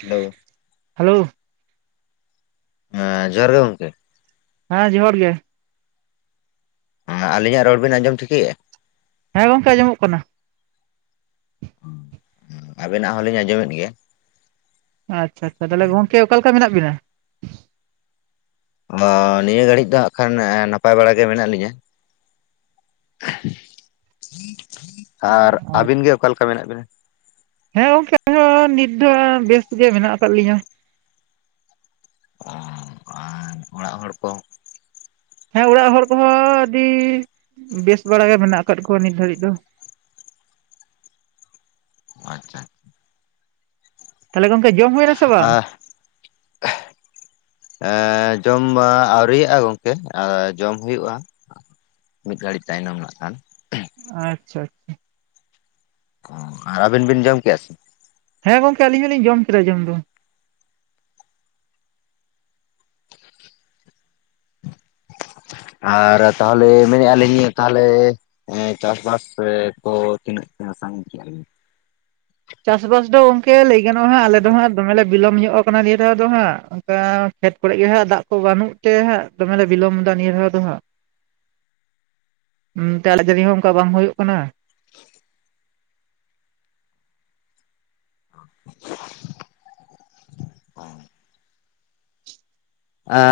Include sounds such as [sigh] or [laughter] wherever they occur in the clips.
Hello hello ᱦᱮᱸ ᱡᱚᱦᱟᱨ ᱜᱮ ᱜᱚᱝᱠᱮ᱾ ᱦᱮᱸ ᱡᱚᱦᱟᱨ ᱜᱮ᱾ ᱟᱹᱞᱤᱧᱟᱜ ᱨᱚᱲ ᱵᱤᱱ ᱟᱸᱡᱚᱢ ᱴᱷᱤᱠᱮᱭᱮᱭᱟ? ᱦᱮᱸ ᱜᱚᱝᱠᱮ ᱟᱸᱡᱚᱢᱚᱜ ᱠᱟᱱᱟ᱾ ᱟᱵᱮᱱᱟᱜ ᱦᱚᱞᱤᱧ ᱟᱸᱡᱚᱢᱮᱫ ᱜᱮᱭᱟ᱾ ᱟᱪᱪᱷᱟ ᱟᱪᱪᱷᱟ, ᱛᱟᱦᱚᱞᱮ ᱜᱚᱝᱠᱮ ᱚᱠᱟ ᱞᱮᱠᱟ ᱢᱮᱱᱟᱜ ᱵᱤᱱᱟ? ᱚᱻ ᱱᱤᱭᱟᱹ ᱜᱷᱟᱹᱲᱤᱡ ᱫᱚ ᱦᱟᱸᱜ ᱠᱷᱟᱱ ᱱᱟᱯᱟᱭ ᱵᱟᱲᱟ ᱜᱮ ᱢᱮᱱᱟᱜ ᱞᱤᱧᱟ᱾ ᱟᱨ ᱟᱵᱤᱱ ᱜᱮ ᱚᱠᱟᱞᱮᱠᱟ ᱢᱮᱱᱟᱜ ᱵᱤᱱᱟ? ᱦᱮᱸ ᱜᱚᱝᱠᱮ ᱱᱤᱛ ᱫᱚ ᱵᱮᱥ ᱜᱮ ᱢᱮᱱᱟᱜ ᱟᱠᱟᱫ ᱞᱤᱧᱟ᱾ ᱟᱨ ᱚᱲᱟᱜ ᱦᱚᱲ ᱠᱚ? ᱦᱮᱸ ᱚᱲᱟᱜ ᱦᱚᱲ ᱠᱚᱦᱚᱸ ᱟᱹᱰᱤ ᱵᱮᱥ ᱵᱟᱲᱟ ᱜᱮ ᱢᱮᱱᱟᱜ ᱟᱠᱟᱫ ᱠᱚᱣᱟ ᱱᱤᱛ ᱜᱷᱟᱹᱲᱤᱡ ᱫᱚ᱾ ᱟᱪᱪᱷᱟ᱾ ᱛᱟᱦᱚᱞᱮ ᱜᱚᱢᱠᱮ ᱡᱚᱢ ᱦᱩᱭᱮᱱᱟ ᱥᱮ ᱵᱟᱝ? ᱟᱦ [unintelligible] ᱮ ᱻᱻ ᱡᱚᱢ ᱟᱹᱣᱨᱤᱭᱟᱜ-ᱟ ᱜᱚᱝᱠᱮ ᱡᱚᱢ ᱦᱩᱭᱩᱜ-ᱟ᱾ ᱢᱤᱫ ᱜᱷᱟᱹᱲᱤᱡ ᱛᱟᱭᱱᱚᱢ ᱦᱟᱸᱜ ᱠᱷᱟᱱ᱾ ᱟᱪᱪᱷᱟ ᱟᱪᱪᱷᱟ, ᱚ ᱟᱨ ᱟᱹᱵᱤᱱ ᱵᱤᱱ ᱡᱚᱢ ᱠᱮᱜ-ᱟ ᱥᱮ? ᱦᱮᱸ ᱜᱚᱝᱠᱮ ᱟᱹᱞᱤᱧ ᱦᱚᱸᱞᱤᱧ ᱡᱚᱢ ᱠᱮᱫᱟ ᱡᱚᱢ ᱫᱚ᱾ ᱟᱨ ᱛᱟᱦᱚᱞᱮ ᱢᱮᱱᱮᱫ-ᱟ ᱞᱤᱧ ᱛᱟᱦᱚᱞᱮ ᱦᱮᱸ ᱪᱟᱥᱵᱟᱥ ᱨᱮ ᱠᱚ ᱛᱤᱱᱟᱹᱜ ᱯᱮ ᱥᱟᱺᱜᱤᱧ ᱠᱮᱟ ᱵᱤᱱ? ᱪᱟᱥᱵᱟᱥ ᱫᱚ ᱜᱚᱝᱠᱮ ᱞᱟᱹᱭ ᱜᱟᱱᱚᱜᱼᱟ ᱦᱟᱸᱜ ᱟᱞᱮ ᱫᱚ ᱦᱟᱸᱜ ᱫᱚᱢᱮ ᱞᱮ ᱵᱤᱞᱚᱢ ᱧᱚᱜ ᱟᱠᱟᱱᱟ ᱱᱤᱭᱟᱹ ᱫᱷᱟᱶ ᱫᱚ ᱦᱟᱸᱜ, ᱚᱱᱠᱟ ᱠᱷᱮᱛ ᱠᱚᱨᱮᱜ ᱜᱮ ᱦᱟᱸᱜ ᱫᱟᱜ ᱠᱚ ᱵᱟᱹᱱᱩᱜ ᱛᱮ ᱦᱟᱸᱜ ᱫᱚᱢᱮᱞᱮ ᱵᱤᱞᱚᱢ ᱮᱫᱟ ᱱᱤᱭᱟᱹ ᱫᱷᱟᱣ ᱫᱚ ᱦᱟᱸᱜ᱾ [unintelligible] ᱟᱱᱛᱮ ᱫᱟᱜ ᱡᱟᱲᱤ ᱦᱚᱸ ᱚᱱᱠᱟ ᱵᱟᱝ ᱦᱳᱭᱳᱜ ᱠᱟᱱᱟ᱾ [unintelligible] [unintelligible]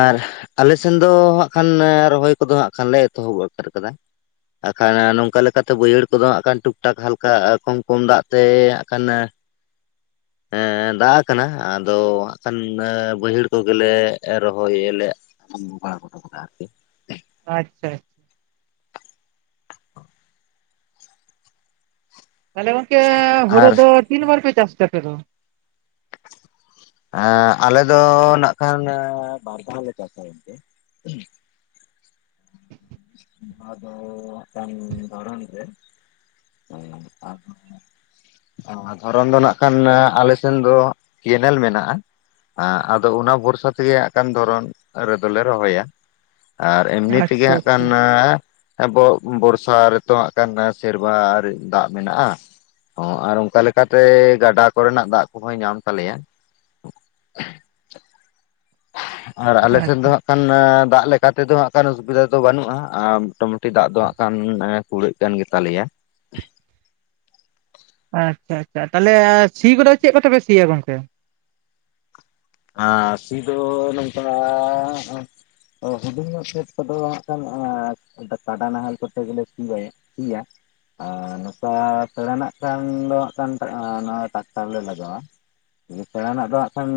ᱟᱨ ᱟᱞᱮ ᱥᱮᱱ ᱫᱚ ᱦᱟᱸᱜ ᱠᱷᱟᱱ ᱨᱚᱦᱚᱭ ᱠᱚᱫᱚ ᱦᱟᱸᱜ ᱠᱷᱟᱱᱞᱮ ᱮᱛᱚᱦᱚᱵ ᱩᱛᱟᱹᱨ ᱟᱠᱟᱫᱟ᱾ ᱦᱟᱜ ᱠᱷᱟᱱ ᱱᱚᱝᱠᱟ ᱞᱮᱠᱟᱛᱮ ᱵᱟᱹᱭᱦᱟᱹᱲ ᱠᱚᱫᱚ ᱦᱟᱜ ᱠᱷᱟᱱ ᱴᱩᱠ ᱴᱟᱠ ᱦᱟᱞᱠᱟ ᱠᱚᱢ ᱠᱚᱢ ᱫᱟᱜ ᱛᱮ ᱦᱟᱸᱜ ᱠᱷᱟᱱ ᱫᱟᱜ ᱠᱟᱱᱟ ᱟᱫᱚ ᱦᱟᱸᱜ ᱠᱷᱟᱱ ᱵᱟᱹᱭᱦᱟᱹᱲ ᱠᱚᱜᱮᱞᱮ ᱨᱚᱦᱚᱭ ᱟᱞᱮ [unintelligible] [unintelligible] ᱛᱟᱦᱚᱞᱮ ᱜᱚᱢᱠᱮ ᱦᱳᱲᱳ ᱟᱨ ᱫᱚ ᱛᱤᱱ ᱵᱟᱨ ᱯᱮ ᱪᱟᱥ ᱛᱮ ᱟᱯᱮ ᱫᱚ? ᱮᱸ ᱟᱞᱮ ᱫᱚ ᱱᱟᱜ ᱠᱷᱟᱱ ᱵᱟᱨ ᱫᱷᱟᱣᱞᱮ ᱪᱟᱥᱟ ᱜᱳᱢᱠᱮ᱾ [inaudible] ᱫᱷᱚᱨᱚᱱ ᱫᱚ ᱱᱟᱜ ᱠᱷᱟᱱ ᱟᱞᱮᱥᱱ ᱫᱚ ᱠᱮᱱᱮᱞ ᱢᱮᱱᱟᱜᱼᱟ ᱾ ᱦᱸ ᱟᱫᱚ ᱚᱱᱟ ᱵᱷᱚᱨᱥᱟ ᱛᱮᱜᱮ ᱦᱟᱸᱜ ᱠᱟᱱᱟᱱ ᱫᱷᱚᱨᱚᱱ ᱨᱮᱫᱚᱞᱮ ᱨᱚᱦᱚᱭᱟ᱾ ᱟᱨ ᱮᱢᱱᱤ ᱛᱮᱜᱮ ᱟᱪᱪᱷᱟ ᱦᱟᱸᱜ ᱟᱪᱪᱷᱟ ᱦᱮᱸ ᱵᱚᱨᱥᱟ ᱨᱮᱛᱚ ᱦᱟᱜ ᱠᱟᱱ ᱥᱮᱨᱵᱟᱨ ᱫᱟᱜ ᱢᱮᱱᱟᱜᱼᱟ᱾ ᱚ ᱟᱨ ᱚᱱᱠᱟ ᱞᱮᱠᱟᱛᱮ ᱜᱟᱰᱟ ᱠᱚᱨᱮᱱᱟᱜ ᱫᱟᱜ ᱠᱚᱦᱚᱸᱭ ᱧᱟᱢ ᱛᱟᱞᱮᱭᱟ᱾ ᱟᱨ ᱟᱞᱮ ᱥᱮᱫ ᱟᱪᱪᱷᱟ ᱫᱚ ᱠᱷᱟᱱ ᱫᱟᱜ ᱞᱮᱠᱟᱛᱮᱫᱚ ᱦᱟᱸᱜ ᱠᱷᱟᱱ ᱚᱥᱩᱵᱤᱫᱟ ᱫᱚ ᱵᱟᱹᱱᱩᱜᱼᱟ, ᱟᱨ ᱢᱚᱴᱟᱢᱩᱴᱤ ᱫᱟᱜ ᱫᱚ ᱦᱟᱸᱜ ᱠᱷᱟᱱ ᱠᱩᱲᱟᱹᱜ ᱠᱟᱱ ᱜᱮ ᱛᱟᱞᱮᱭᱟ ᱾ ᱟᱪᱪᱷᱟ ᱟᱪᱪᱷᱟ, ᱛᱟᱦᱚᱞᱮ ᱥᱤ ᱠᱚᱫᱚ ᱪᱮᱫ ᱠᱚᱛᱮ ᱯᱮ ᱥᱤᱭᱟ ᱜᱚᱝᱠᱮ? ᱟᱨ ᱥᱤ ᱫᱚ ᱱᱚᱝᱠᱟ ᱦᱩᱰᱤᱝ ᱧᱚᱜ ᱠᱷᱮᱫ ᱠᱚᱫᱚ ᱱᱟᱜ ᱠᱷᱟᱱ ᱠᱟᱰᱟ ᱱᱟᱦᱮᱞ ᱠᱚᱛᱮ ᱜᱮᱞᱮ ᱥᱤ ᱵᱟᱭᱟ᱾ ᱤᱭᱟ ᱟᱨ ᱱᱚᱝᱠᱟ ᱯᱮᱬᱮᱱᱟᱜ ᱠᱷᱟᱱ ᱫᱚ ᱦᱟᱜ ᱠᱷᱟᱱ ᱴᱨᱟᱠᱴᱟᱨ ᱞᱮ ᱞᱟᱜᱟᱣᱟ᱾ ᱯᱮᱬᱟᱱᱟᱜ ᱫᱚ ᱦᱟᱜ ᱠᱷᱟᱱ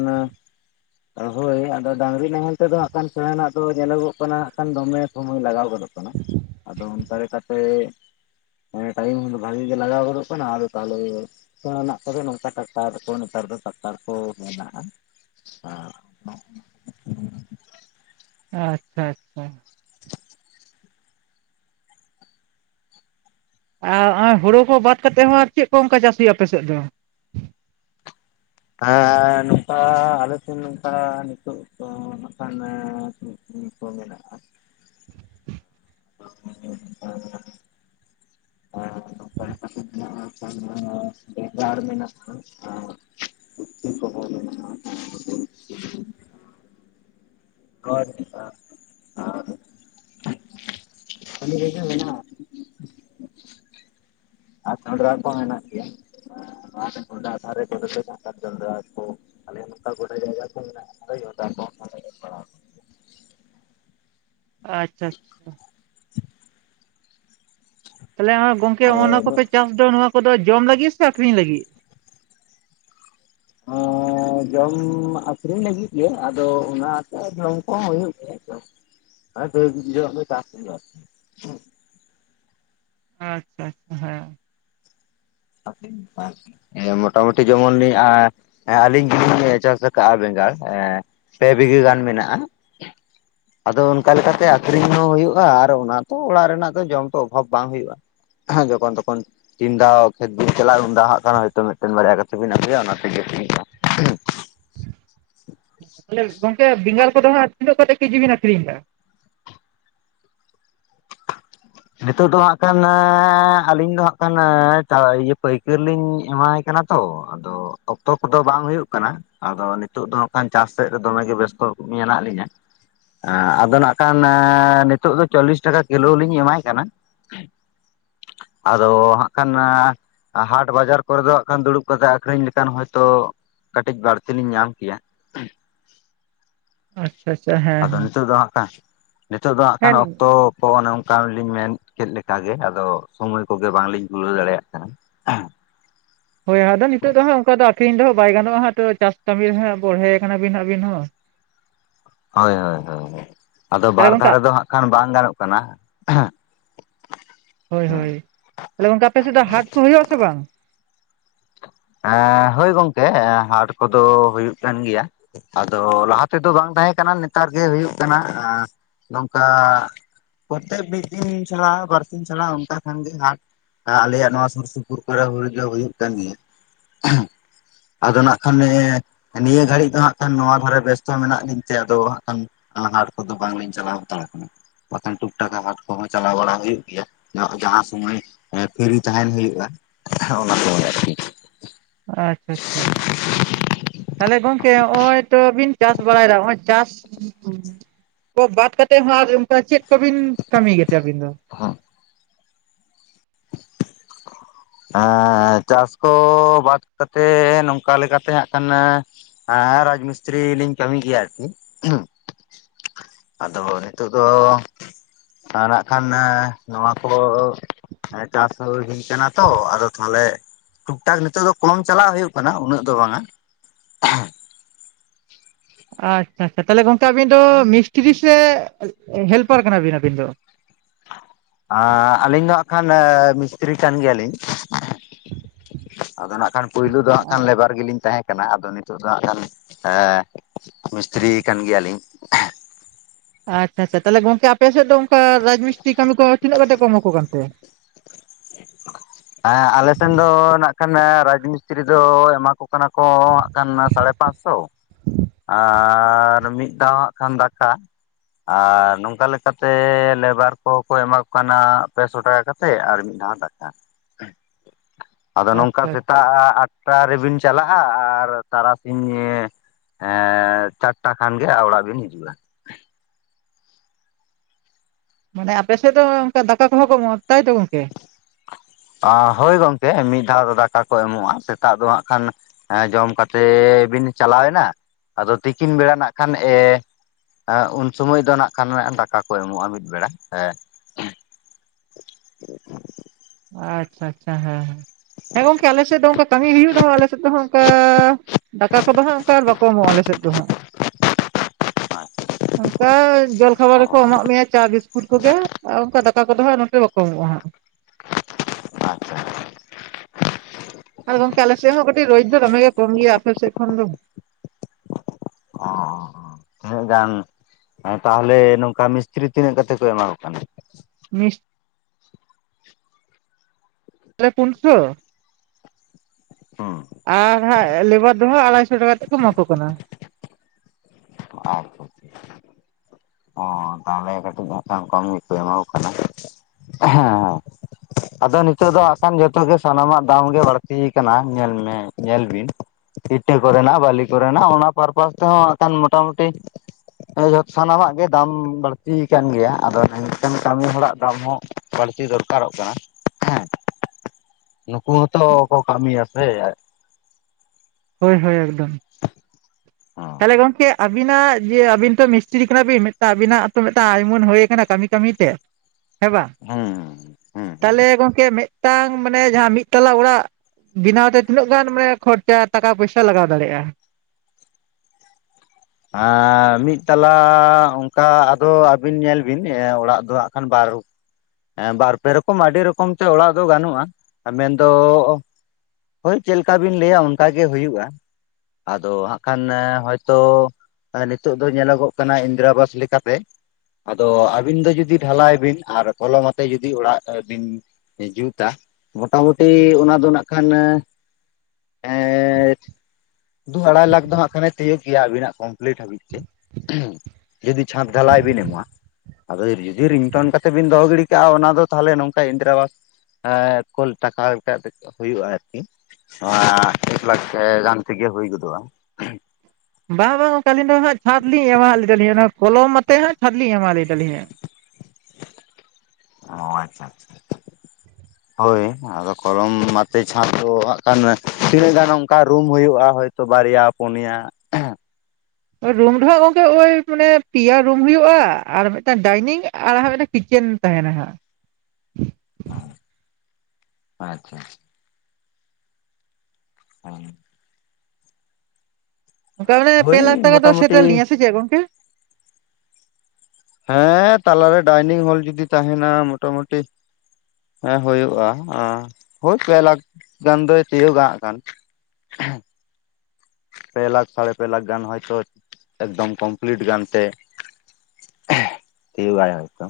ᱦᱳᱭ ᱟᱫᱚ ᱰᱟᱝᱨᱤ ᱱᱟᱦᱮᱞ ᱛᱮᱫᱚ ᱦᱟᱜ ᱠᱷᱟᱱ ᱥᱮᱬᱟᱱᱟᱜ ᱫᱚ ᱧᱮᱞᱚᱜᱚᱜ ᱠᱟᱱᱟ ᱦᱟᱜ ᱠᱷᱟᱱ ᱫᱚᱢᱮ ᱥᱚᱢᱚᱭ ᱞᱟᱜᱟᱣ ᱜᱚᱫᱚᱜ ᱠᱟᱱᱟ᱾ ᱟᱫᱚ ᱚᱱᱠᱟ ᱞᱮᱠᱟᱛᱮ ᱦᱮᱸ ᱴᱟᱭᱤᱢ ᱵᱷᱟᱜᱤ ᱜᱮ ᱞᱟᱜᱟᱣ ᱜᱚᱫᱚᱜ ᱠᱟᱱᱟ ᱟᱫᱚ ᱛᱟᱦᱚᱞᱮ ᱥᱮᱲᱟᱱᱟᱜ ᱠᱚᱫᱚ ᱱᱚᱝᱠᱟ ᱴᱟᱠᱴᱟᱨ ᱠᱚ ᱱᱮᱛᱟᱨ ᱫᱚ ᱴᱟᱠᱴᱟᱨ ᱠᱚ ᱢᱮᱱᱟᱜ-ᱟ᱾ ᱟᱻᱱᱚ ᱟᱪᱪᱷᱟ ᱟᱪᱪᱷᱟ ᱟᱨ ᱱᱚᱜᱚᱭ ᱦᱳᱲᱩ ᱠᱚ ᱵᱟᱫ ᱠᱟ ᱠᱟᱛᱮᱫ ᱦᱚᱸ ᱟᱨ ᱪᱮᱫ ᱠᱚ ᱚᱱᱠᱟ ᱪᱟᱥ ᱦᱩᱭᱩᱜ-ᱟ ᱟᱯᱮ ᱥᱮᱫ ᱫᱚ᱾ ᱟᱻ ᱱᱚᱝᱠᱟ ᱟᱞᱮ ᱥᱮᱱ ᱱᱚᱝᱠᱟ ᱱᱤᱛᱳ ᱫᱚ ᱦᱟᱜ ᱠᱷᱟᱱ ᱤ ᱠᱚ ᱢᱮᱱᱟ [inaudible] [inaudible] ᱟᱨ ᱢᱮᱱᱟᱜ-ᱟ [unintelligible] [inaudible] [inaudible] ᱟᱨ ᱟ. ᱰᱤ ᱠᱤᱪᱷᱩ ᱢᱮᱱᱟᱜ ᱟ ᱟᱨ ᱡᱚᱱᱰᱨᱟ ᱠᱚ ᱢᱮᱱᱟᱜ ᱜᱮᱭᱟ ᱟᱨ ᱱᱚᱣᱟ ᱫᱟᱜ ᱫᱷᱟᱨᱮ ᱠᱚᱨᱮ ᱛᱮᱫᱚ ᱡᱚᱱᱰᱨᱟ ᱠᱚ ᱟᱞᱮᱭᱟᱜ ᱜᱚᱴ ᱡᱟᱭᱜᱟ ᱠᱚ ᱢᱮᱱᱟᱜ [inaudible] ᱟᱪᱪᱷᱟ ᱟᱪᱪᱷᱟ ᱛᱟᱦᱚᱞᱮ ᱜᱚᱝᱠᱮ ᱱᱚᱜ ᱚᱱᱟ ᱠᱚᱯᱮ ᱪᱟᱥ ᱮᱫᱟ ᱱᱚᱣᱟ ᱠᱚᱫᱚ ᱡᱚᱢ ᱞᱟᱹᱜᱤᱫ ᱥᱮ ᱟᱠᱷᱨᱤᱧ, ᱞᱟᱹᱜᱤᱫ? ᱚᱸᱻ ᱡᱚᱢ ᱟᱠᱷᱨᱤᱧ ᱞᱟᱹᱜᱤᱫ ᱜᱮ ᱟᱫᱚ ᱚᱱᱟᱛᱮ ᱡᱚᱢ ᱠᱚᱦᱚᱸ ᱦᱩᱭᱩᱜ ᱜᱮᱭᱟ ᱛᱚ ᱾ ᱦᱮᱸ ᱛᱤᱡᱮᱨ ᱪᱟᱥ ᱟᱪᱪᱷᱟ ᱟᱪᱪᱷᱟ ᱦᱮᱸ ᱟᱵᱤᱱ ᱯᱟᱥ [unintelligible] ᱢᱚᱴᱟᱢᱩᱴᱤ ᱡᱮᱢᱚᱱ ᱞᱤᱧ ᱟ ᱟᱹᱞᱤᱧ ᱜᱮᱞᱤᱧ ᱪᱟᱥ ᱟᱠᱟᱫ-ᱟ ᱵᱮᱸᱜᱟᱲ ᱮᱻ ᱯᱮ ᱵᱤᱜᱷᱟᱹ ᱜᱟᱱ ᱢᱮᱱᱟᱜ-ᱟ᱾ ᱟᱫᱚ ᱚᱱᱠᱟ ᱞᱮᱠᱟᱛᱮ ᱟᱠᱷᱨᱤᱧ ᱦᱚᱸ ᱦᱩᱭᱩᱜ-ᱟ᱾ ᱟᱨ ᱚᱱᱟ ᱛᱚ ᱚᱲᱟᱜ ᱨᱮᱱᱟᱜ ᱫᱚ ᱡᱚᱢ ᱛᱚ ᱚᱵᱷᱟᱵᱽ ᱵᱟᱝ ᱦᱩᱭᱩᱜ-ᱟ᱾ ᱦᱮᱸ ᱡᱚᱠᱷᱚᱱ ᱛᱚᱠᱷᱚᱱ ᱛᱤᱱᱫᱷᱟᱣ ᱠᱷᱮᱛ ᱵᱤᱧ ᱪᱟᱞᱟ ᱩᱢᱫᱟ ᱦᱟᱜ ᱠᱟᱱᱟ ᱢᱤᱫ ᱴᱮᱱ ᱢᱤᱫ ᱴᱮᱱ ᱵᱟᱨᱭᱟ ᱠᱟᱛᱮ ᱵᱮᱱ ᱟᱹᱜᱩᱭᱟ ᱚᱱᱟ ᱛᱮᱜᱮ [inaudible] ᱛᱟᱦᱚᱞᱮ ᱜᱚᱝᱠᱮ ᱵᱮᱜᱟᱲ ᱠᱚᱫᱚ ᱦᱟᱸᱜ ᱛᱤᱱᱟᱜ ᱠᱟᱛᱮ ᱠᱮᱡᱤ ᱵᱤᱱ ᱟᱹᱠᱷᱨᱤᱧ ᱫᱟ? ᱱᱤᱛᱚᱜ ᱫᱚ ᱦᱟᱜ ᱠᱷᱟᱱ ᱟᱹᱞᱤᱧ ᱫᱚ ᱦᱟᱸᱜ ᱠᱷᱟᱱ ᱤᱭᱟᱹ ᱯᱟᱹᱭᱠᱟᱹᱨ ᱞᱤᱧ ᱮᱢᱟᱭ ᱠᱟᱱᱟ ᱛᱚ ᱟᱫᱚ ᱚᱠᱛᱚ ᱠᱚᱫᱚ ᱵᱟᱝ ᱦᱩᱭᱩᱜ ᱠᱟᱱᱟ᱾ ᱟᱫᱚ ᱱᱤᱛᱳᱜ ᱫᱚ ᱠᱷᱟᱱ ᱪᱟᱥ, ᱥᱮᱫ ᱨᱮ ᱫᱚᱢᱮ ᱜᱮ ᱵᱮᱥᱛᱚ ᱢᱮᱱᱟᱜ ᱞᱤᱧᱟ ᱦᱮᱸ ᱟᱫᱚ ᱱᱟᱜ ᱠᱷᱟᱱ ᱱᱤᱛᱳᱜ ᱫᱚ ᱪᱚᱞᱞᱤᱥ ᱴᱟᱠᱟ ᱠᱤᱞᱳ ᱞᱤᱧ ᱮᱢᱟᱭ ᱠᱟᱱᱟ ᱟᱫᱚ ᱦᱟᱸᱜ ᱠᱷᱟᱱᱟᱜ ᱦᱟᱴ ᱵᱟᱡᱟᱨ ᱠᱚᱨᱮ ᱫᱚ ᱠᱷᱟᱱ ᱫᱩᱲᱩᱵ, ᱠᱟᱛᱮ ᱟᱠᱷᱨᱤᱧ ᱞᱮᱠᱷᱟᱱ ᱦᱚᱭᱛᱳ ᱠᱟᱹᱴᱤᱡ ᱵᱟᱹᱲᱛᱤ ᱞᱤᱧ ᱧᱟᱢ ᱠᱮᱭᱟ᱾ ᱟᱪᱪᱷᱟ ᱟᱪᱪᱷᱟ ᱦᱮᱸ ᱟᱫᱚ ᱦᱮᱸ ᱱᱤᱛᱳᱜ ᱫᱚ ᱦᱟᱸᱜ ᱠᱷᱟᱱ ᱱᱤᱛᱳᱜ ᱫᱚ ᱦᱟᱸᱜ ᱠᱷᱟᱱ ᱦᱮᱸ ᱚᱠᱛᱚ ᱠᱚ ᱚᱱᱮ ᱚᱱᱠᱟᱱ ᱨᱮ [unintelligible] ᱢᱮᱱ ᱠᱮᱫ ᱞᱮᱠᱟᱜᱮ ᱟᱫᱚ ᱥᱚᱢᱚᱭ ᱠᱚᱜᱮ ᱵᱟᱝᱞᱤᱧ ᱠᱷᱩᱞᱟᱹᱣ ᱫᱟᱲᱮᱭᱟᱜ ᱠᱟᱱᱟ᱾ ᱦᱳᱭ ᱟᱫᱚ ᱱᱤᱛᱚᱜ ᱫᱚ ᱦᱟᱸᱜ ᱚᱱᱠᱟ ᱫᱚ ᱟᱹᱠᱷᱨᱤᱧ ᱫᱚᱦᱟᱜ ᱵᱟᱭ ᱜᱟᱱᱚᱜ-ᱟ ᱦᱟᱜ ᱛᱚ ᱪᱟᱥ ᱠᱟᱹᱢᱤ ᱨᱮ ᱦᱟᱜ ᱵᱚᱲᱦᱮ ᱭᱟᱠᱟᱱᱟ ᱵᱤᱱ ᱦᱟᱜ ᱟᱵᱤᱱ ᱦᱚᱸ ᱦᱳᱭ ᱦᱳᱭ ᱦᱳᱭ ᱟᱫᱚ ᱛᱟᱦᱚᱞᱮ ᱵᱟᱨ ᱜᱚᱝᱠᱮ ᱫᱷᱟᱨᱮ ᱫᱚ ᱦᱟᱸᱜ ᱠᱷᱟᱱ ᱵᱟᱝ ᱜᱟᱱᱚᱜ ᱠᱟᱱᱟ ᱦᱳᱭ ᱦᱳᱭ ᱛᱟᱦᱚᱞᱮ ᱜᱚᱝᱠᱮ ᱟᱯᱮ ᱥᱮᱫ ᱫᱚ ᱦᱟᱴ ᱠᱚ ᱦᱩᱭᱩᱜ ᱟᱥᱮ ᱵᱟᱝ? ᱮᱸ ᱦᱳᱭ ᱜᱚᱝᱠᱮ ᱦᱟᱴ ᱠᱚᱫᱚ ᱦᱩᱭᱩᱜ ᱠᱟᱱ ᱜᱮᱭᱟ ᱟᱫᱚ ᱞᱟᱦᱟ ᱛᱮᱫᱚ ᱵᱟᱝ ᱛᱟᱦᱮᱸ ᱠᱟᱱᱟ ᱱᱮᱛᱟᱨ ᱜᱮ ᱦᱩᱭᱩᱜ ᱠᱟᱱᱟ ᱱᱚᱝᱠᱟ ᱯᱚᱛᱮᱯ ᱢᱤᱫ ᱫᱤᱱ ᱪᱟᱞᱟᱜ-ᱟ, ᱵᱟᱨ ᱫᱤᱧ ᱪᱟᱞᱟᱜ-ᱟ, ᱚᱱᱠᱟ ᱠᱷᱟᱱ ᱜᱮ ᱦᱟᱴ ᱟᱞᱮᱭᱟᱜ ᱱᱚᱣᱟ ᱥᱩᱨ ᱥᱩᱯᱩᱨ ᱠᱚᱨᱮ ᱦᱩᱭ ᱦᱩᱭᱩᱜ ᱠᱟᱱ ᱜᱮᱭᱟ ᱟᱫᱚ ᱱᱟᱜ ᱠᱷᱟᱱᱞᱮ ᱱᱤᱭᱟᱹ ᱜᱷᱟᱹᱲᱤᱡ ᱫᱚ ᱦᱟᱸᱜ ᱠᱷᱟᱱ ᱱᱚᱣᱟ ᱠᱚᱨᱮ ᱵᱮᱥᱛᱚ ᱢᱮᱱᱟᱜ ᱞᱤᱧ ᱛᱮ ᱾ ᱟᱫᱚ ᱦᱟᱸᱜ ᱠᱷᱟᱱ ᱦᱟ-ᱦᱟᱴ ᱠᱚᱫᱚ ᱵᱟᱝᱞᱤᱧ ᱪᱟᱞᱟᱣ ᱦᱟᱛᱟᱲ ᱟᱠᱟᱱᱟ ᱾ ᱵᱟᱠᱷᱟᱱ ᱴᱩᱠ ᱴᱟᱠᱟ ᱦᱟᱴ ᱠᱚᱦᱚᱸ ᱪᱟᱞᱟᱣ ᱵᱟᱲᱟ ᱦᱩᱭᱩᱜ ᱜᱮᱭᱟ ᱾ ᱡᱟᱦᱟᱸ ᱥᱚᱢᱚᱭ ᱦᱮᱸ ᱯᱷᱤᱨᱤ ᱛᱟᱦᱮᱱ ᱦᱩᱭᱩᱜ-ᱟ᱾ ᱚᱱᱟ ᱠᱚ ᱯᱚᱨᱮ ᱟᱨᱠᱤ ᱾ ᱟᱪᱪᱷᱟ ᱟᱪᱪᱷᱟ ᱾ ᱛᱟᱦᱚᱞᱮ ᱜᱚᱝᱠᱮ ᱱᱚᱜ-ᱚᱭ ᱛᱚ ᱵᱤᱱ ᱪᱟᱥ ᱵᱟᱲᱟ ᱭᱮᱫᱟ ᱾ ᱱᱚᱜ-ᱚᱭ ᱪᱟᱥ ᱠᱚ ᱵᱟᱫ ᱠᱟᱛᱮᱫ ᱦᱚᱸ ᱟᱨ ᱚᱱᱠᱟ ᱪᱮᱫ ᱠᱚᱵᱤᱱ ᱠᱟᱹᱢᱤ ᱜᱮᱛᱮ ᱟᱹᱵᱤᱱ ᱫᱚ? ᱦᱚᱜ [inaudible] ᱮᱸᱻ ᱪᱟᱥ ᱠᱚ ᱵᱟᱫ ᱠᱟᱛᱮᱜ ᱱᱚᱝᱠᱟ ᱞᱮᱠᱟᱛᱮ ᱦᱟᱜ ᱠᱷᱟᱱᱟ ᱦᱮᱸᱻ ᱨᱟᱡᱽ ᱢᱤᱥᱛᱨᱤ ᱞᱤᱧ ᱠᱟᱹᱢᱤ ᱜᱮᱭᱟ ᱟᱨᱠᱤ ᱾ ᱟᱫᱚ ᱱᱤᱛᱚᱜ ᱫᱚ ᱟᱨ ᱱᱟᱜ ᱠᱷᱟᱱ ᱱᱚᱣᱟ ᱠᱚ ᱪᱟᱥ ᱦᱚᱭ ᱤᱫᱤᱜ ᱠᱟᱱᱟ ᱛᱚ, ᱟᱫᱚ ᱛᱟᱦᱚᱞᱮ ᱴᱩᱠ ᱴᱟᱠ ᱱᱤᱛᱚᱜ ᱫᱚ ᱠᱚᱢ ᱪᱟᱞᱟᱜ ᱦᱩᱭᱩᱜ ᱠᱟᱱᱟ ᱩᱱᱟᱹᱜ ᱫᱚ ᱵᱟᱝ-ᱟ᱾ [inaudible] [inaudible] ᱟᱪᱪᱷᱟ ᱟᱪᱪᱷᱟ ᱛᱟᱦᱚᱞᱮ ᱜᱚᱝᱠᱮ ᱟᱵᱤᱱ ᱫᱚ ᱢᱤᱥᱛᱨᱤ ᱥᱮ ᱦᱮᱞᱯᱟᱨ ᱠᱟᱱᱟᱵᱤᱱ ᱟᱹᱵᱤᱱ ᱫᱚ? ᱟᱹᱞᱤᱧ ᱫᱚ ᱦᱟᱸᱜ ᱠᱷᱟᱱ ᱢᱤᱥᱛᱨᱤ ᱠᱟᱱ ᱜᱮᱭᱟ ᱞᱤᱧ ᱾ ᱟᱫᱚ ᱱᱟᱜ ᱠᱷᱟᱱ ᱯᱳᱭᱞᱳ ᱫᱚ ᱦᱟᱜ ᱠᱷᱟᱱ ᱞᱮᱵᱟᱨ ᱜᱮᱞᱤᱧ ᱛᱟᱦᱮᱸ ᱠᱟᱱᱟ᱾ ᱟᱫᱚ ᱱᱤᱛᱳᱜ ᱱᱤᱛᱚᱜ ᱫᱚ ᱦᱟᱸᱜ ᱠᱟᱱ ᱮ ᱢᱤᱥᱛᱨᱤ ᱠᱟᱱ ᱜᱮᱭᱟ ᱞᱤᱧ ᱾ ᱟᱪᱪᱷᱟ ᱟᱪᱪᱷᱟ ᱾ ᱛᱟᱦᱚᱞᱮ ᱜᱚᱝᱠᱮ ᱟᱯᱮ ᱥᱮᱫ ᱫᱚ ᱚᱱᱠᱟ ᱨᱟᱡᱽ ᱢᱤᱥᱛᱨᱤ ᱠᱟᱹᱢᱤ ᱠᱚ ᱛᱤᱱᱟᱹᱜ ᱠᱟᱛᱮ ᱠᱚ ᱮᱢᱟ ᱠᱚ ᱠᱟᱱᱛᱮ? [inaudible] ᱦᱮᱸ ᱟᱞᱮ ᱥᱮᱱ ᱫᱚ ᱱᱟᱜ ᱠᱷᱟᱱ ᱨᱟᱡᱽ ᱢᱤᱥᱛᱨᱤ ᱫᱚ ᱮᱢᱟ ᱠᱚ ᱠᱟᱱᱟ ᱠᱚ ᱦᱟᱜ ᱠᱷᱟᱱ ᱥᱟᱲᱮ ᱯᱟᱸᱪᱥᱳ ᱟᱨ ᱢᱤᱫ ᱫᱷᱟᱣ ᱦᱟᱸᱜ ᱠᱷᱟᱱ ᱫᱟᱠᱟ ᱾ ᱟᱨ ᱱᱚᱝᱠᱟ ᱞᱮᱠᱟᱛᱮ ᱞᱮᱵᱟᱨ ᱠᱚᱦᱚ ᱠᱚ ᱮᱢᱟ ᱠᱚ ᱠᱟᱱᱟ ᱯᱮ ᱥᱚ ᱴᱟᱠᱟ ᱠᱟᱛᱮᱜ ᱾ ᱟᱨ ᱢᱤᱫ ᱡᱟᱸᱦᱟ ᱴᱟᱠᱟ ᱟᱫᱚ ᱱᱚᱝᱠᱟ ᱟᱪᱪᱷᱟ ᱟᱪᱪᱷᱟ ᱥᱮᱛᱟᱜ ᱟᱴ ᱴᱟ ᱨᱮᱵᱤᱱ ᱪᱟᱞᱟᱜᱼᱟ ᱟᱨ ᱛᱟᱨᱟᱥᱤᱧ ᱦᱮᱸ ᱪᱟᱴᱴᱟ ᱠᱷᱟᱱ ᱜᱮ ᱦᱟᱸᱜ ᱚᱲᱟᱜ ᱵᱤᱱ ᱦᱤᱡᱩᱜᱼᱟ ᱾ ᱢᱟᱱᱮ ᱟᱯᱮ ᱥᱮᱫ ᱫᱚ ᱚᱱᱮ ᱚᱝᱠᱟ ᱫᱟᱠᱟ ᱠᱚᱦᱚᱸ ᱠᱚ ᱮᱢᱚᱜᱼᱟ ᱛᱟᱭᱛᱚ ᱜᱚᱝᱠᱮ? ᱟ ᱦᱚᱭ ᱜᱚᱝᱠᱮ ᱢᱤᱫ ᱫᱷᱟᱣ ᱫᱚ ᱫᱟᱠᱟ ᱠᱚ ᱮᱢᱚᱜᱼᱟ ᱾ ᱥᱮᱛᱟᱜ ᱫᱚ ᱦᱟᱸᱜ ᱠᱷᱟᱱ ᱦᱮᱸ ᱡᱚᱢ ᱠᱟᱛᱮᱻᱜ ᱵᱤᱱ ᱪᱟᱞᱟᱣᱮᱱᱟ, ᱟᱫᱚ ᱛᱤᱠᱤᱱ ᱵᱮᱲᱟ ᱱᱟᱜ ᱠᱷᱟᱱ ᱮ ᱦᱮᱸ ᱩᱱ ᱥᱚᱢᱚᱭ ᱫᱚ ᱱᱟᱜ ᱠᱷᱟᱱ ᱮ ᱫᱟᱠᱟ ᱠᱚ ᱮᱢᱚᱜᱼᱟ ᱢᱤᱫ ᱵᱮᱲᱟ ᱦᱮᱸ ᱾ [inaudible] ᱟᱪᱪᱷᱟ ᱟᱪᱪᱷᱟ ᱦᱮᱸ ᱾ ᱦᱮᱸᱜᱚᱝᱠᱮ ᱟᱞᱮ ᱥᱮᱫ ᱫᱚ ᱚᱝᱠᱟ ᱠᱟᱹᱢᱤ ᱦᱩᱭᱩᱜ ᱨᱮᱦᱚᱸ ᱟᱞᱮ ᱥᱮᱫ ᱫᱚ ᱦᱟᱸᱜ ᱚᱝᱠᱟ ᱫᱟᱠᱟ ᱠᱚᱫᱚ ᱦᱟᱸᱜ ᱚᱝᱠᱟ ᱟᱨ ᱵᱟᱠᱚ ᱮᱢᱚᱜᱼᱟ ᱟᱞᱮ ᱥᱮᱫ ᱫᱚ ᱦᱟᱸᱜ ᱾ [unintelligible] ᱚᱝᱠᱟ ᱡᱚᱞ ᱠᱷᱟᱵᱟᱨ ᱜᱮᱠᱚ ᱚ ᱮᱢᱟᱜ ᱢᱮᱭᱟ ᱪᱟ ᱵᱤᱥᱠᱩᱴ ᱠᱚᱜᱮ ᱟᱨ ᱚᱝᱠᱟ ᱫᱟᱠᱟ ᱠᱚᱫᱚ ᱦᱟᱸᱜ ᱱᱚᱛᱮ ᱫᱚ ᱵᱟᱠᱚ ᱮᱢᱚᱜᱼᱟ ᱦᱟᱸᱜ ᱾ ᱟᱪᱪᱷᱟ ᱟᱪᱪᱷᱟ᱾ ᱟᱫᱚ ᱜᱚᱝᱠᱮ ᱟᱞᱮ ᱥᱮᱫ ᱦᱚᱸ ᱠᱟᱹᱴᱤᱡ ᱨᱳᱡᱽ ᱫᱚᱢᱮ ᱜᱮ ᱠᱚᱢ ᱜᱮᱭᱟ ᱟᱯᱮ ᱥᱮᱫ ᱠᱷᱚᱱ ᱫᱚ ᱾ ᱚᱸᱻ ᱛᱤᱱᱟᱹᱜ ᱜᱟᱱ, ᱛᱟᱦᱚᱞᱮ ᱱᱚᱝᱠᱟ ᱢᱤᱥᱛᱨᱤ ᱛᱤᱱᱟᱹᱜ ᱠᱟᱛᱮᱜ ᱠᱚ ᱮᱢᱟ ᱠᱚ ᱠᱟᱱᱟ? ᱢᱤᱥ [unintelligible] [inaudible] ᱟᱨ ᱦᱟᱸᱜ ᱞᱮᱵᱟᱨ ᱫᱚ ᱦᱟᱸᱜ ᱟᱲᱟᱭ ᱥᱚ ᱴᱟᱠᱟ ᱠᱟᱛᱮᱜ ᱠᱚ ᱮᱢᱟ ᱠᱚ ᱠᱟᱱᱟ ᱾ [unintelligible] ᱚᱻ ᱛᱟᱦᱞᱮ ᱠᱟᱹᱴᱤᱡ ᱦᱟᱸᱜ ᱠᱷᱟᱱ ᱠᱚᱢ ᱜᱮᱠᱚ ᱮᱢᱟ ᱠᱚ ᱠᱟᱱᱟ ᱦᱮᱸ᱾ ᱟᱫᱚ ᱱᱤᱛᱚᱜ ᱫᱚ ᱟᱜ ᱠᱷᱟᱱ ᱡᱚᱛᱚ ᱜᱮ ᱥᱟᱱᱟᱢᱟᱜ ᱫᱟᱢ ᱜᱮ ᱵᱟᱹᱲᱛᱤᱣ ᱠᱟᱱᱟ ᱧᱮᱞ ᱢᱮ ᱧᱮᱞ ᱵᱤᱱ ᱾ ᱤᱴᱟᱹ ᱠᱚᱨᱮᱱᱟᱜ ᱵᱟᱞᱤ ᱠᱚᱨᱮᱱᱟᱜ ᱚᱱᱟ ᱯᱟᱨᱯᱟᱥ ᱛᱮᱦᱚᱸ ᱦᱟᱸᱜ ᱠᱷᱟᱱ ᱢᱚᱴᱟ-ᱢᱩᱴᱤ ᱦᱮᱸ ᱡᱷᱚᱛ ᱥᱟᱱᱟᱢᱟᱜᱼᱼ ᱜᱮ ᱫᱟᱢ ᱵᱟᱹᱲᱛᱤ ᱠᱟᱱ ᱜᱮᱭᱟ ᱟᱫᱚ ᱢᱮᱱ ᱠᱷᱟᱱ ᱠᱟᱹᱢᱤ ᱦᱚᱲᱟᱜ ᱫᱟᱢ ᱦᱚᱸ ᱵᱟᱹᱲᱛᱤ ᱫᱚᱨᱠᱟᱨᱚᱜ ᱠᱟᱱᱟ᱾ ᱦᱮᱸ ᱱᱩᱠᱩ ᱦᱚᱸᱛᱚ ᱠᱚ ᱠᱟᱹᱢᱤᱭᱟ ᱥᱮᱼᱼ ᱦᱳᱭ ᱦᱳᱭ ᱮᱠᱫᱚᱢ ᱦᱩᱸ ᱛᱟᱞᱦᱮ ᱜᱚᱝᱠᱮ ᱟᱹᱵᱤᱱᱟᱜ ᱡᱮ ᱟᱹᱵᱤᱱ ᱛᱚ ᱢᱤᱥᱛᱨᱤ ᱠᱟᱱᱟ ᱵᱤᱱ ᱢᱤᱫᱴᱟᱝ ᱟᱵᱤᱱᱟᱜ ᱛᱚ ᱢᱤᱫᱴᱟᱝ ᱟᱭ ᱩᱢᱟᱱ ᱦᱳᱭ ᱠᱟᱱᱟ ᱠᱟᱹᱢᱤ ᱠᱟᱹᱢᱤ ᱛᱮᱼᱼ ᱦᱮᱸ ᱵᱟᱝ ᱦᱩᱸ ᱦᱩᱸ ᱛᱟᱦᱚᱞᱮ ᱜᱚᱝᱠᱮ ᱢᱮᱜᱴᱟᱝ ᱢᱟᱱᱮ ᱡᱟᱦᱟᱸ ᱢᱤᱫ ᱛᱟᱞᱟ ᱚᱲᱟᱜᱼᱼ ᱵᱮᱱᱟᱣ ᱛᱮ ᱛᱤᱱᱟᱹᱜ ᱜᱟᱱ ᱢᱟᱱᱮ ᱠᱷᱚᱨᱪᱟ ᱴᱟᱠᱟ ᱯᱚᱭᱥᱟ ᱞᱟᱜᱟᱣ ᱫᱟᱲᱮᱭᱟᱜᱼᱟ ᱟᱻ ᱢᱤᱫ ᱛᱟᱞᱟ ᱚᱝᱠᱟ ᱟᱫᱚ ᱟᱹᱵᱤᱱ ᱧᱮᱞ ᱵᱤᱱ ᱮᱸ ᱚᱲᱟᱜ ᱫᱚ ᱦᱟᱸᱜ ᱠᱷᱟᱱ ᱵᱟᱨ ᱼᱼ ᱵᱟᱨ ᱯᱮ ᱨᱚᱠᱚᱢ ᱟᱹᱰᱤ ᱨᱚᱠᱚᱢ ᱛᱮ ᱚᱲᱟᱜ ᱫᱚ ᱜᱟᱱᱚᱜᱼᱟ ᱢᱮᱱ ᱫᱚᱼᱼ ᱦᱳᱭ ᱪᱮᱜ ᱞᱮᱠᱟ ᱵᱤᱱ ᱞᱟᱹᱭᱟ ᱚᱱᱠᱟ ᱜᱮ ᱦᱩᱭᱩᱜᱼᱟ ᱟᱫᱚ ᱦᱟᱸᱜ ᱠᱷᱟᱱ ᱦᱳᱭ ᱛᱚᱼᱼ ᱦᱟᱱᱮ ᱱᱤᱛᱚᱜ ᱫᱚ ᱧᱮᱞᱚᱜᱚᱜ ᱠᱟᱱᱟ ᱤᱱᱫᱨᱟᱵᱟᱥ ᱞᱮᱠᱟ ᱛᱮᱼᱼ ᱟᱫᱚ ᱟᱹᱵᱤᱱ ᱫᱚ ᱡᱩᱫᱤ ᱰᱷᱟᱞᱟᱭ ᱵᱤᱱ ᱟᱨ ᱠᱚᱞᱚᱢ ᱟᱛᱮ ᱡᱩᱫᱤ ᱚᱲᱟᱜ ᱵᱤᱱᱼᱼ ᱡᱩᱛᱟ ᱢᱚᱴᱟᱢᱩᱴᱤ ᱚᱱᱟ ᱫᱚ ᱱᱟᱜ ᱠᱷᱟᱱ ᱮᱼᱼ ᱫᱩ ᱟᱲᱟᱭ ᱞᱟᱠᱷ ᱫᱚ ᱦᱟᱸᱜ ᱠᱷᱟᱱ ᱮ ᱛᱤᱭᱳᱜ ᱜᱮᱭᱟ ᱟᱵᱤᱱᱟᱜ ᱠᱚᱢᱯᱞᱤᱴ ᱦᱟᱹᱵᱤᱡ ᱛᱮ ᱡᱩᱫᱤ ᱪᱷᱟᱸᱫᱽ ᱰᱷᱟᱞᱟᱭ ᱵᱤᱱ ᱮᱢᱟ ᱟᱫᱚ ᱡᱩᱫᱤ ᱨᱤᱝᱴᱚᱱ ᱠᱟᱛᱮ ᱵᱤᱱ ᱫᱚᱦᱚ ᱜᱤᱰᱤ ᱠᱟᱜᱼᱟ ᱚᱱᱟ ᱫᱚ ᱛᱟᱦᱚᱞᱮ ᱱᱚᱝᱠᱟ ᱤᱱᱫᱨᱟ ᱵᱟᱥᱼᱼ ᱮ ᱠᱳᱞ ᱴᱟᱠᱟ [unintelligible] ᱦᱩᱭᱩᱜᱼᱟ ᱟᱨᱠᱤ ᱱᱚᱣᱟ ᱮᱠ ᱞᱟᱠᱷ ᱜᱟᱱ ᱛᱤᱜᱮ ᱦᱳᱭ ᱜᱚᱫᱚᱜᱼᱟ ᱵᱟᱝ [unintelligible] ᱟᱞᱤᱧ ᱫᱚ ᱱᱟᱸᱜ ᱪᱷᱟᱫ ᱞᱤᱧ ᱮᱢᱟᱜ [unintelligible] ᱠᱚᱞᱚᱢ ᱟᱛᱮ ᱦᱟᱸᱜ ᱪᱷᱟᱫᱽ ᱞᱤᱧ ᱮᱢᱟ ᱞᱟᱭ ᱫᱟᱞᱤᱧ ᱦᱟᱜ ᱚ ᱟᱪᱪᱷᱟ ᱟᱪᱪᱷᱟ ᱦᱳᱭ ᱟᱫᱚ ᱠᱚᱞᱚᱢ ᱟᱛᱮ ᱪᱷᱟᱸᱫ ᱫᱚ ᱦᱟᱸᱜ ᱠᱷᱟᱱ ᱛᱤᱱᱟᱹᱜ ᱜᱟᱱ ᱚᱝᱠᱟ ᱨᱩᱢ ᱦᱳᱭᱳᱜᱼᱟ ᱦᱳᱭ ᱛᱚ ᱛᱚ ᱵᱟᱨᱭᱟ ᱯᱩᱱᱭᱟ ᱨᱩᱢ ᱨᱮᱦᱚᱸ ᱜᱚᱝᱠᱮ ᱳᱭ ᱢᱟᱱᱮ ᱯᱮᱭᱟ ᱨᱩᱢ ᱦᱩᱭᱩᱜᱼᱟ ᱟᱨ ᱢᱤᱫᱴᱟᱝ ᱰᱟᱭᱱᱤᱝ ᱟᱨᱼᱼ ᱠᱤᱪᱮᱱ ᱛᱟᱦᱮᱱᱟ ᱦᱟᱸᱜ ᱚ ᱟᱪᱪᱷᱟ ᱟᱪᱪᱷᱟ [inaudible] ᱛᱟᱦᱞᱮ ᱯᱮ ᱦᱳᱭ ᱞᱟᱠᱷ ᱴᱟᱠᱟ ᱫᱚ ᱥᱮᱴᱮᱨ ᱢᱚᱴᱟᱢᱩᱴᱤ ᱞᱤᱧᱟ ᱥᱮ ᱪᱮᱫ ᱜᱚᱝᱠᱮ? ᱦᱮᱸ ᱛᱟᱞᱟ ᱨᱮ ᱰᱟᱭᱱᱤᱝ ᱦᱚᱞ ᱡᱩᱫᱤ ᱛᱟᱦᱮᱱᱟ ᱢᱚᱴᱟᱢᱩᱴᱤᱼᱼ ᱦᱮᱸ ᱦᱳᱭᱳᱜᱼᱟ ᱦᱳᱭ ᱯᱮ ᱞᱟᱠᱷ ᱜᱟᱱ ᱫᱚᱭ ᱛᱤᱭᱚᱜᱟ ᱟᱜ ᱠᱟᱱᱼᱼ [inaudible] ᱯᱮ ᱞᱟᱠᱷ ᱥᱟᱲᱮ ᱯᱮ ᱞᱟᱠᱷ ᱜᱟᱱ ᱦᱚᱭᱛᱚ ᱮᱠᱫᱚᱢ ᱠᱚᱢᱯᱞᱤᱴ ᱜᱟᱱ ᱛᱮᱼᱼ [unintelligible] ᱛᱤᱭᱩᱠ ᱟᱭ ᱦᱚᱭᱛᱚ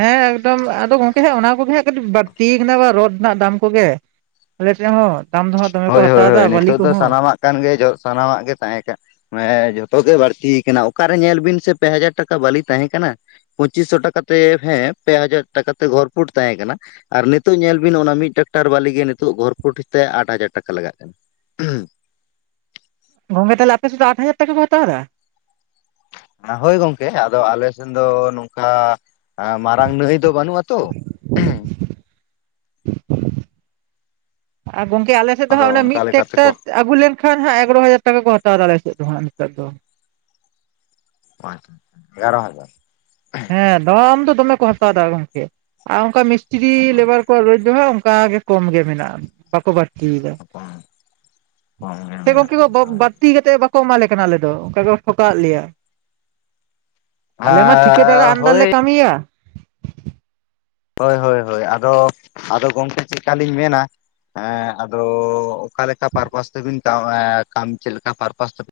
ᱦᱮᱸ ᱮᱠᱫᱚᱢ ᱟᱫᱚ ᱜᱚᱝᱠᱮ ᱦᱟᱸᱜ ᱚᱱᱟ ᱠᱚ ᱜᱮ ᱦᱟᱸᱜ ᱠᱟᱹᱴᱤᱡ ᱵᱟᱹᱲᱛᱤ ᱠᱟᱱᱟ ᱵᱟ ᱨᱚᱰ ᱨᱮᱱᱟᱜ ᱫᱟᱢ ᱠᱚ ᱜᱮᱼᱼ ᱟᱞᱮ ᱥᱮᱜ ᱦᱚᱸ ᱫᱟᱢ [unintelligible] ᱦᱳᱭ ᱦᱳᱭ ᱦᱳᱭ ᱮᱫᱟ ᱵᱟᱹᱞᱤ ᱱᱤᱛᱚᱜ ᱫᱚ ᱠᱚᱦᱚᱸ᱾ ᱥᱟᱱᱟᱢᱟᱜ ᱠᱟᱱ ᱜᱮ ᱡᱚᱜ ᱥᱟᱱᱟᱢᱟᱜ ᱜᱮ ᱛᱟᱦᱮᱸ ᱠᱟᱱᱼᱼ ᱦᱮᱸ ᱡᱷᱚᱛᱚ ᱜᱮ ᱵᱟᱹᱲᱛᱤ ᱠᱟᱱᱟ ᱚᱠᱟ ᱨᱮ ᱧᱮᱞ ᱵᱤᱱ ᱥᱮ ᱯᱮ ᱦᱟᱡᱟᱨ ᱴᱟᱠᱟ ᱵᱟᱹᱞᱤ ᱛᱟᱦᱮᱸ ᱠᱟᱱᱟ᱾ ᱯᱚᱸᱪᱤᱥ ᱥᱚ ᱴᱟᱠᱟ ᱛᱮ ᱦᱮᱸ ᱯᱮ ᱦᱟᱡᱟᱨ ᱴᱟᱠᱟ ᱛᱮ ᱜᱷᱚᱨᱯᱷᱩᱴ ᱛᱟᱦᱮᱸ ᱠᱟᱱᱟ᱾ ᱟᱨ ᱱᱤᱛᱚᱜ ᱧᱮᱞ ᱵᱤᱱ ᱚᱱᱟ ᱢᱤᱫ ᱴᱟᱠᱴᱟᱨ ᱵᱟᱞᱤ ᱜᱮ ᱱᱤᱛᱚᱜ ᱜᱷᱚᱨ ᱯᱷᱩᱴ ᱛᱮ ᱟᱴ ᱦᱟᱡᱟᱨᱼᱼ ᱴᱟᱠᱟ ᱞᱟᱜᱟᱜ ᱠᱟᱱᱟ᱾ ᱜᱚᱝᱠᱮ ᱛᱟᱞᱮ ᱟᱯᱮ ᱥᱮᱫ ᱫᱚ ᱟᱴ ᱦᱟᱡᱟᱨ ᱴᱟᱠᱟ ᱠᱚ ᱦᱟᱛᱟᱣᱫᱟ᱾ ᱦᱳᱭ ᱜᱚᱝᱠᱮ ᱟᱫᱚ ᱟᱞᱮ ᱥᱮᱱ ᱫᱚ ᱱᱚᱝᱠᱟᱼᱼ ᱦᱟᱸ ᱢᱟᱨᱟᱝ ᱱᱟᱹᱭ ᱫᱚ ᱵᱟᱹᱱᱩᱜ ᱟᱛᱚᱼᱼ ᱟᱸ ᱜᱚᱝᱠᱮ ᱟᱞᱮ ᱥᱮᱫ ᱫᱚ ᱟᱫᱚ ᱦᱟᱸᱜ ᱚᱱᱟ ᱢᱤᱫ ᱚᱱᱠᱟ ᱞᱮᱠᱟ ᱴᱮᱠᱴᱟᱨᱼᱼ ᱛᱮᱠᱚ ᱟᱹᱜᱩ ᱞᱮᱱ ᱠᱷᱟᱱ ᱦᱟᱸᱜ ᱮᱜᱟᱨᱳ ᱦᱟᱡᱟᱨ ᱴᱟᱠᱟ ᱠᱚ ᱦᱟᱛᱟᱣ ᱫᱟᱲᱮᱭᱟᱜ ᱟᱞᱮ ᱥᱮᱫ ᱫᱚ ᱦᱟᱸᱜ ᱱᱤᱛᱚᱜ ᱫᱚᱼᱼ [unintelligible] ᱮᱜᱟᱨᱚ ᱦᱟᱡᱟᱨ ᱦᱮᱸ ᱫᱟᱢ ᱫᱚ ᱫᱚᱢᱮ ᱠᱚ ᱦᱟᱛᱟᱣ ᱫᱟ ᱜᱚᱢᱠᱮ ᱟᱨ ᱚᱱᱠᱟ ᱢᱤᱥᱛᱨᱤ ᱞᱮᱵᱟᱨᱼᱼ [unintelligible] ᱫᱚ ᱦᱟᱸᱜ ᱚᱝᱠᱟ ᱜᱮ ᱠᱚᱢ ᱜᱮ ᱢᱮᱱᱟᱜᱼᱟ ᱵᱟᱠᱚ ᱼᱼ [unintelligible] ᱠᱚᱢ ᱠᱚᱢ ᱜᱮ ᱢᱮᱱᱟᱜᱼᱟ ᱵᱟᱹᱲᱛᱤ ᱠᱟᱛᱮᱼᱼ ᱠᱚ ᱮᱢᱟᱞᱮ ᱠᱟᱱᱟ ᱟᱞᱮ ᱫᱚ ᱚᱱᱠᱟ ᱦᱚᱠᱟᱜ ᱞᱮᱭᱟ᱾ [inaudible] ᱞᱟᱹᱭ ᱫᱟᱞᱮ ᱦᱳᱭ ᱟᱢᱫᱟᱞᱮ ᱠᱟᱹᱢᱤᱭᱟ᱾ ᱦᱳᱭ ᱦᱳᱭ ᱦᱳᱭ, ᱟᱫᱚ ᱟᱫᱚ ᱜᱚᱝᱠᱮ ᱪᱮᱠᱟᱞᱤᱧ ᱢᱮᱱᱟ ᱟᱫᱚ, ᱚᱠᱟ ᱞᱮᱠᱟ ᱯᱟᱨᱯᱟᱥ ᱛᱮᱵᱤᱱ ᱪᱮᱜ ᱞᱮᱠᱟ ᱯᱟᱨᱯᱟᱥ ᱛᱮᱵᱤᱱ᱾